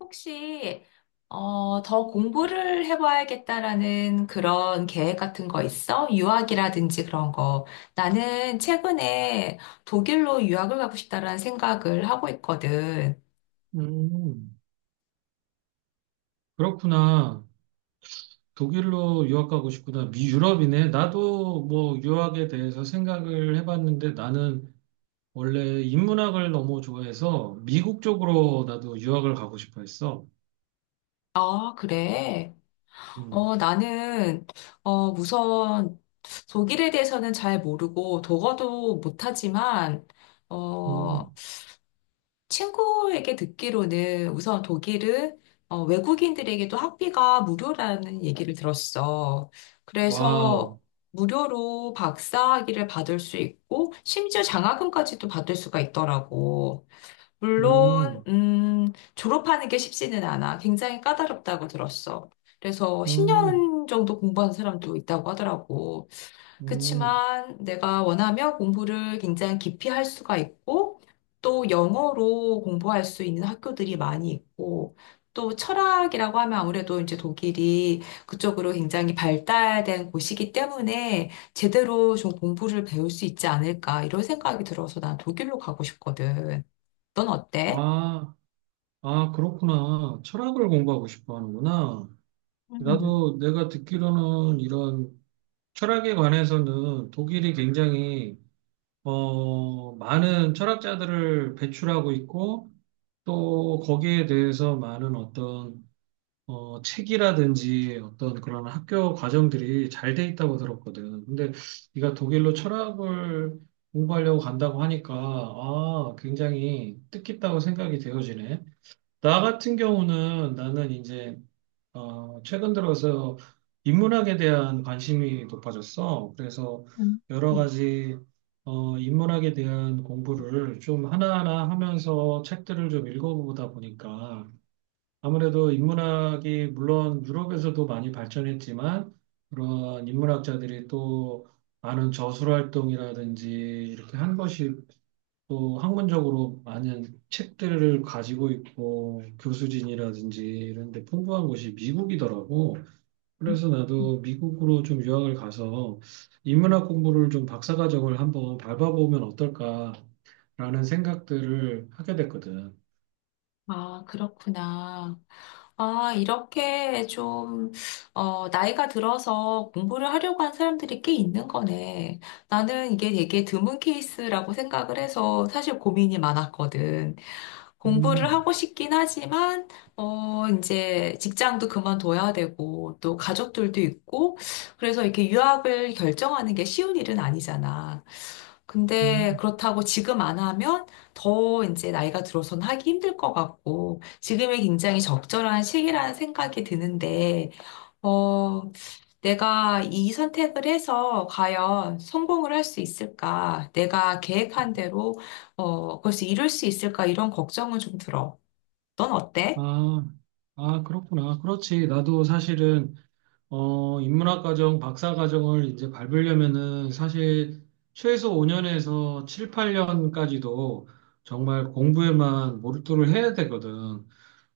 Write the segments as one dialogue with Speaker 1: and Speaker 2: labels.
Speaker 1: 혹시 더 공부를 해봐야겠다라는 그런 계획 같은 거 있어? 유학이라든지 그런 거. 나는 최근에 독일로 유학을 가고 싶다라는 생각을 하고 있거든.
Speaker 2: 음, 그렇구나. 독일로 유학 가고 싶구나. 미 유럽이네. 나도 뭐 유학에 대해서 생각을 해봤는데 나는 원래 인문학을 너무 좋아해서 미국 쪽으로 나도 유학을 가고 싶어 했어.
Speaker 1: 아, 그래?
Speaker 2: 음.
Speaker 1: 나는 우선 독일에 대해서는 잘 모르고 독어도 못하지만 어,
Speaker 2: 음.
Speaker 1: 친구에게 듣기로는 우선 독일은 외국인들에게도 학비가 무료라는 얘기를 들었어. 그래서
Speaker 2: 와우.
Speaker 1: 무료로 박사학위를 받을 수 있고, 심지어 장학금까지도 받을 수가 있더라고. 물론,
Speaker 2: 음.
Speaker 1: 졸업하는 게 쉽지는 않아. 굉장히 까다롭다고 들었어. 그래서
Speaker 2: 음.
Speaker 1: 10년 정도 공부한 사람도 있다고 하더라고.
Speaker 2: 음.
Speaker 1: 그치만 내가 원하면 공부를 굉장히 깊이 할 수가 있고, 또 영어로 공부할 수 있는 학교들이 많이 있고, 또 철학이라고 하면 아무래도 이제 독일이 그쪽으로 굉장히 발달된 곳이기 때문에 제대로 좀 공부를 배울 수 있지 않을까, 이런 생각이 들어서 난 독일로 가고 싶거든. 넌 어때?
Speaker 2: 아, 아, 그렇구나. 철학을 공부하고 싶어 하는구나.
Speaker 1: 음.
Speaker 2: 나도 내가 듣기로는 이런 철학에 관해서는 독일이 굉장히 많은 철학자들을 배출하고 있고 또 거기에 대해서 많은 어떤 책이라든지 어떤 그런 학교 과정들이 잘 돼 있다고 들었거든. 근데 네가 독일로 철학을 공부하려고 간다고 하니까 아, 굉장히 뜻깊다고 생각이 되어지네. 나 같은 경우는 나는 이제 최근 들어서 인문학에 대한 관심이 높아졌어. 그래서
Speaker 1: 음,
Speaker 2: 여러
Speaker 1: 음,
Speaker 2: 가지 인문학에 대한 공부를 좀 하나하나 하면서 책들을 좀 읽어보다 보니까 아무래도 인문학이 물론 유럽에서도 많이 발전했지만 그런 인문학자들이 또 많은 저술 활동이라든지 이렇게 한 것이 또 학문적으로 많은 책들을 가지고 있고 교수진이라든지 이런 데 풍부한 곳이 미국이더라고. 그래서
Speaker 1: 음.
Speaker 2: 나도 미국으로 좀 유학을 가서 인문학 공부를 좀 박사과정을 한번 밟아보면 어떨까라는 생각들을 하게 됐거든.
Speaker 1: 아, 그렇구나. 아, 이렇게 좀, 나이가 들어서 공부를 하려고 한 사람들이 꽤 있는 거네. 나는 이게 되게 드문 케이스라고 생각을 해서 사실 고민이 많았거든. 공부를 하고
Speaker 2: 음.
Speaker 1: 싶긴 하지만, 이제 직장도 그만둬야 되고, 또 가족들도 있고, 그래서 이렇게 유학을 결정하는 게 쉬운 일은 아니잖아. 근데
Speaker 2: 음.
Speaker 1: 그렇다고 지금 안 하면 더 이제 나이가 들어서는 하기 힘들 것 같고, 지금이 굉장히 적절한 시기라는 생각이 드는데, 어, 내가 이 선택을 해서 과연 성공을 할 수 있을까? 내가 계획한 대로, 그것을 이룰 수 있을까? 이런 걱정은 좀 들어. 넌 어때?
Speaker 2: 아, 아, 그렇구나. 그렇지. 나도 사실은 인문학 과정, 박사 과정을 이제 밟으려면은 사실 최소 5년에서 7, 8년까지도 정말 공부에만 몰두를 해야 되거든.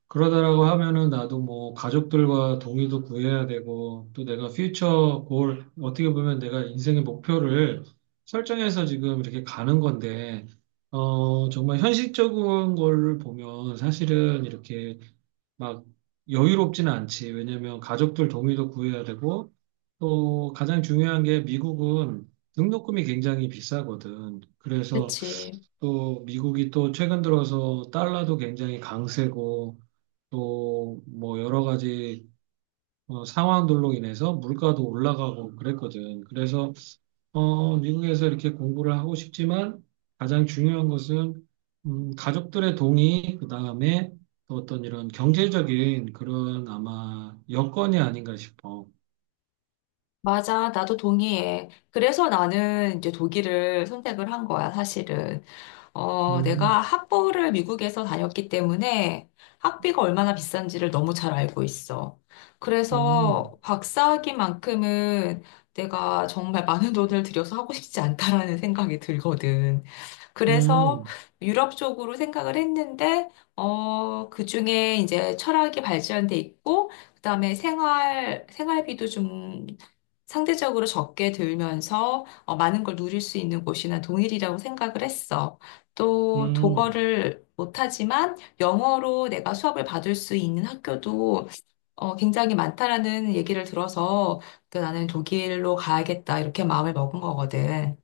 Speaker 2: 그러다라고 하면은 나도 뭐 가족들과 동의도 구해야 되고 또 내가 퓨처 골, 어떻게 보면 내가 인생의 목표를 설정해서 지금 이렇게 가는 건데, 정말 현실적인 걸 보면 사실은 이렇게 막 여유롭지는 않지. 왜냐면 가족들 동의도 구해야 되고 또 가장 중요한 게 미국은 등록금이 굉장히 비싸거든. 그래서
Speaker 1: 그치.
Speaker 2: 또 미국이 또 최근 들어서 달러도 굉장히 강세고 또 뭐 여러 가지 상황들로 인해서 물가도 올라가고 그랬거든. 그래서 미국에서 이렇게 공부를 하고 싶지만 가장 중요한 것은 가족들의 동의, 그 다음에 또 어떤 이런 경제적인 그런 아마 여건이 아닌가 싶어.
Speaker 1: 맞아. 나도 동의해. 그래서 나는 이제 독일을 선택을 한 거야, 사실은.
Speaker 2: 음.
Speaker 1: 내가 학부를 미국에서 다녔기 때문에 학비가 얼마나 비싼지를 너무 잘 알고 있어.
Speaker 2: 음.
Speaker 1: 그래서 박사학위만큼은 내가 정말 많은 돈을 들여서 하고 싶지 않다라는 생각이 들거든. 그래서
Speaker 2: 음.
Speaker 1: 유럽 쪽으로 생각을 했는데, 그중에 이제 철학이 발전돼 있고, 그다음에 생활비도 좀 상대적으로 적게 들면서 많은 걸 누릴 수 있는 곳이나 동일이라고 생각을 했어. 또
Speaker 2: 음.
Speaker 1: 독어를 못하지만 영어로 내가 수업을 받을 수 있는 학교도 굉장히 많다라는 얘기를 들어서 그 나는 독일로 가야겠다 이렇게 마음을 먹은 거거든.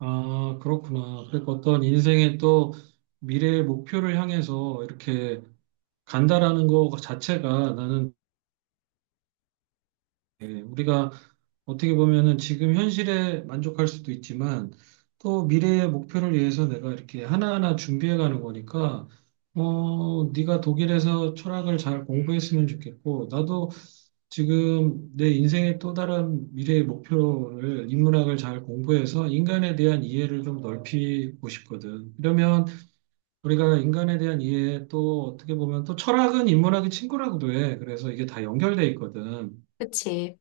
Speaker 2: 아, 그렇구나. 그러니까 어떤 인생의 또 미래의 목표를 향해서 이렇게 간다라는 것 자체가 나는 예, 우리가 어떻게 보면은 지금 현실에 만족할 수도 있지만 또 미래의 목표를 위해서 내가 이렇게 하나하나 준비해가는 거니까 네가 독일에서 철학을 잘 공부했으면 좋겠고 나도 지금 내 인생의 또 다른 미래의 목표를 인문학을 잘 공부해서 인간에 대한 이해를 좀 넓히고 싶거든. 그러면 우리가 인간에 대한 이해 또 어떻게 보면 또 철학은 인문학의 친구라고도 해. 그래서 이게 다 연결돼 있거든.
Speaker 1: 그치?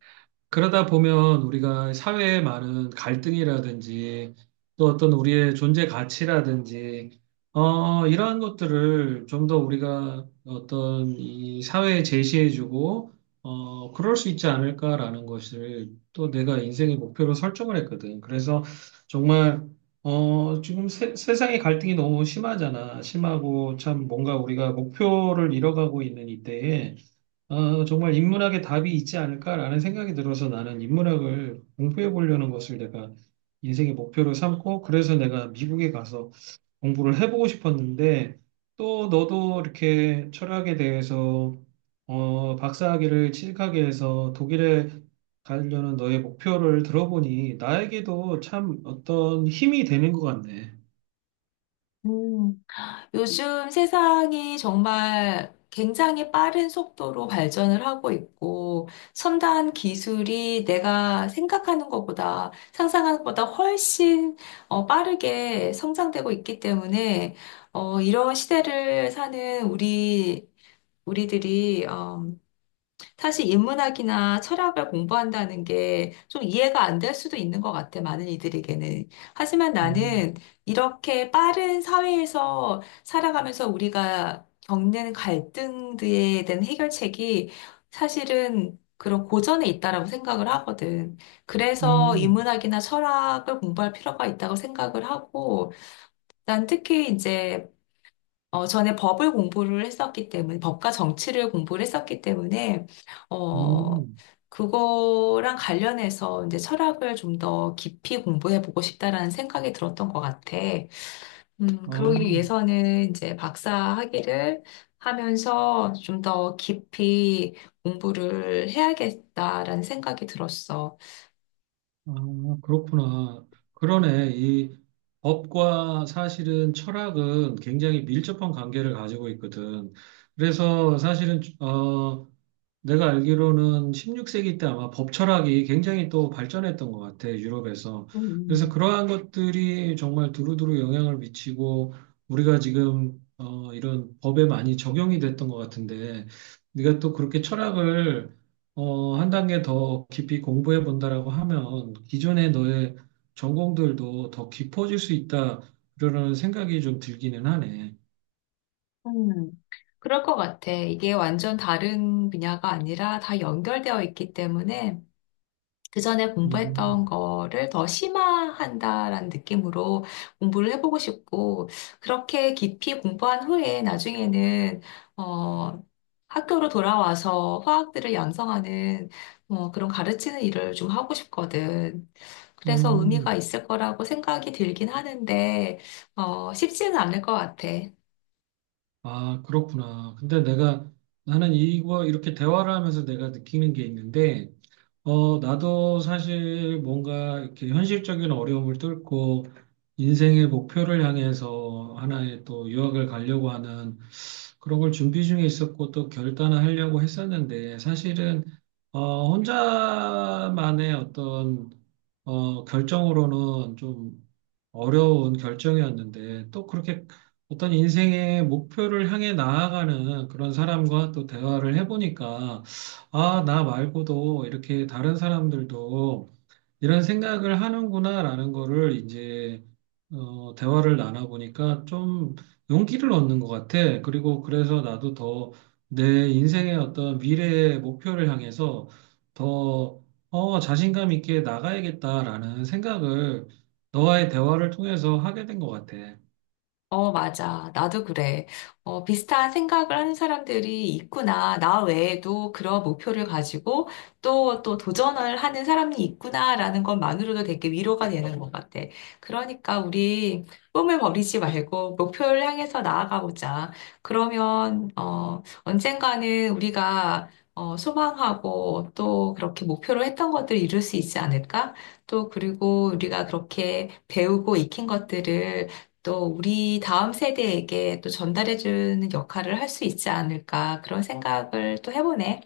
Speaker 2: 그러다 보면 우리가 사회에 많은 갈등이라든지 또 어떤 우리의 존재 가치라든지 이러한 것들을 좀 더 우리가 어떤 이 사회에 제시해주고 그럴 수 있지 않을까라는 것을 또 내가 인생의 목표로 설정을 했거든. 그래서 정말 지금 세상의 갈등이 너무 심하잖아. 심하고 참 뭔가 우리가 목표를 잃어가고 있는 이때에 아, 정말 인문학에 답이 있지 않을까라는 생각이 들어서 나는 인문학을 공부해 보려는 것을 내가 인생의 목표로 삼고 그래서 내가 미국에 가서 공부를 해보고 싶었는데 또 너도 이렇게 철학에 대해서 박사학위를 취득하게 해서 독일에 가려는 너의 목표를 들어보니 나에게도 참 어떤 힘이 되는 것 같네.
Speaker 1: 음. 요즘 세상이 정말 굉장히 빠른 속도로 발전을 하고 있고, 첨단 기술이 내가 생각하는 것보다, 상상하는 것보다 훨씬 빠르게 성장되고 있기 때문에, 이런 시대를 사는 우리, 우리들이, 사실 인문학이나 철학을 공부한다는 게 좀 이해가 안 될 수도 있는 것 같아, 많은 이들에게는. 하지만
Speaker 2: 음.
Speaker 1: 나는 이렇게 빠른 사회에서 살아가면서 우리가 겪는 갈등들에 대한 해결책이 사실은 그런 고전에 있다라고 생각을 하거든. 그래서
Speaker 2: 음.
Speaker 1: 인문학이나 철학을 공부할 필요가 있다고 생각을 하고, 난 특히 이제 전에 법을 공부를 했었기 때문에, 법과 정치를 공부를 했었기 때문에, 어,
Speaker 2: 음.
Speaker 1: 그거랑 관련해서 이제 철학을 좀 더 깊이 공부해 보고 싶다라는 생각이 들었던 것 같아.
Speaker 2: 아.
Speaker 1: 그러기 위해서는 이제 박사 학위를 하면서 좀 더 깊이 공부를 해야겠다라는 생각이 들었어.
Speaker 2: 아, 그렇구나. 그러네. 이 법과 사실은 철학은 굉장히 밀접한 관계를 가지고 있거든. 그래서 사실은, 내가 알기로는 16세기 때 아마 법철학이 굉장히 또 발전했던 것 같아, 유럽에서. 그래서
Speaker 1: 음,
Speaker 2: 그러한 것들이 정말 두루두루 영향을 미치고 우리가 지금 이런 법에 많이 적용이 됐던 것 같은데, 네가 또 그렇게 철학을 한 단계 더 깊이 공부해 본다라고 하면 기존의 너의 전공들도 더 깊어질 수 있다, 그러는 생각이 좀 들기는 하네.
Speaker 1: 음, 그럴 것 같아. 이게 완전 다른 분야가 아니라 다 연결되어 있기 때문에 그 전에 공부했던
Speaker 2: 음.
Speaker 1: 거를 더 심화한다라는 느낌으로 공부를 해보고 싶고, 그렇게 깊이 공부한 후에 나중에는, 어, 학교로 돌아와서 화학들을 양성하는, 그런 가르치는 일을 좀 하고 싶거든. 그래서 의미가
Speaker 2: 음.
Speaker 1: 있을 거라고 생각이 들긴 하는데, 쉽지는 않을 것 같아.
Speaker 2: 아, 그렇구나. 근데 나는 이렇게 대화를 하면서 내가 느끼는 게 있는데, 나도 사실 뭔가 이렇게 현실적인 어려움을 뚫고 인생의 목표를 향해서 하나의 또 유학을 가려고 하는 그런 걸 준비 중에 있었고 또 결단을 하려고 했었는데, 사실은, 혼자만의 어떤, 결정으로는 좀 어려운 결정이었는데 또 그렇게 어떤 인생의 목표를 향해 나아가는 그런 사람과 또 대화를 해보니까 아, 나 말고도 이렇게 다른 사람들도 이런 생각을 하는구나라는 거를 이제 대화를 나눠보니까 좀 용기를 얻는 것 같아. 그리고 그래서 나도 더 내 인생의 어떤 미래의 목표를 향해서 더 자신감 있게 나가야겠다라는 생각을 너와의 대화를 통해서 하게 된 것 같아.
Speaker 1: 어, 맞아. 나도 그래. 어, 비슷한 생각을 하는 사람들이 있구나. 나 외에도 그런 목표를 가지고 또 도전을 하는 사람이 있구나라는 것만으로도 되게 위로가 되는 것 같아. 그러니까 우리 꿈을 버리지 말고 목표를 향해서 나아가 보자. 그러면, 언젠가는 우리가 소망하고 또 그렇게 목표로 했던 것들을 이룰 수 있지 않을까? 또 그리고 우리가 그렇게 배우고 익힌 것들을 또 우리 다음 세대에게 또 전달해주는 역할을 할 수 있지 않을까 그런 생각을 또 해보네.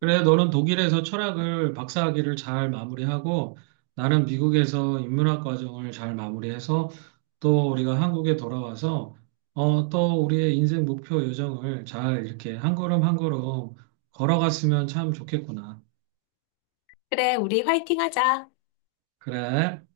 Speaker 2: 그래, 너는 독일에서 철학을 박사학위를 잘 마무리하고 나는 미국에서 인문학 과정을 잘 마무리해서 또 우리가 한국에 돌아와서 또 우리의 인생 목표 요정을 잘 이렇게 한 걸음 한 걸음 걸어갔으면 참 좋겠구나.
Speaker 1: 그래, 우리 화이팅 하자.
Speaker 2: 그래.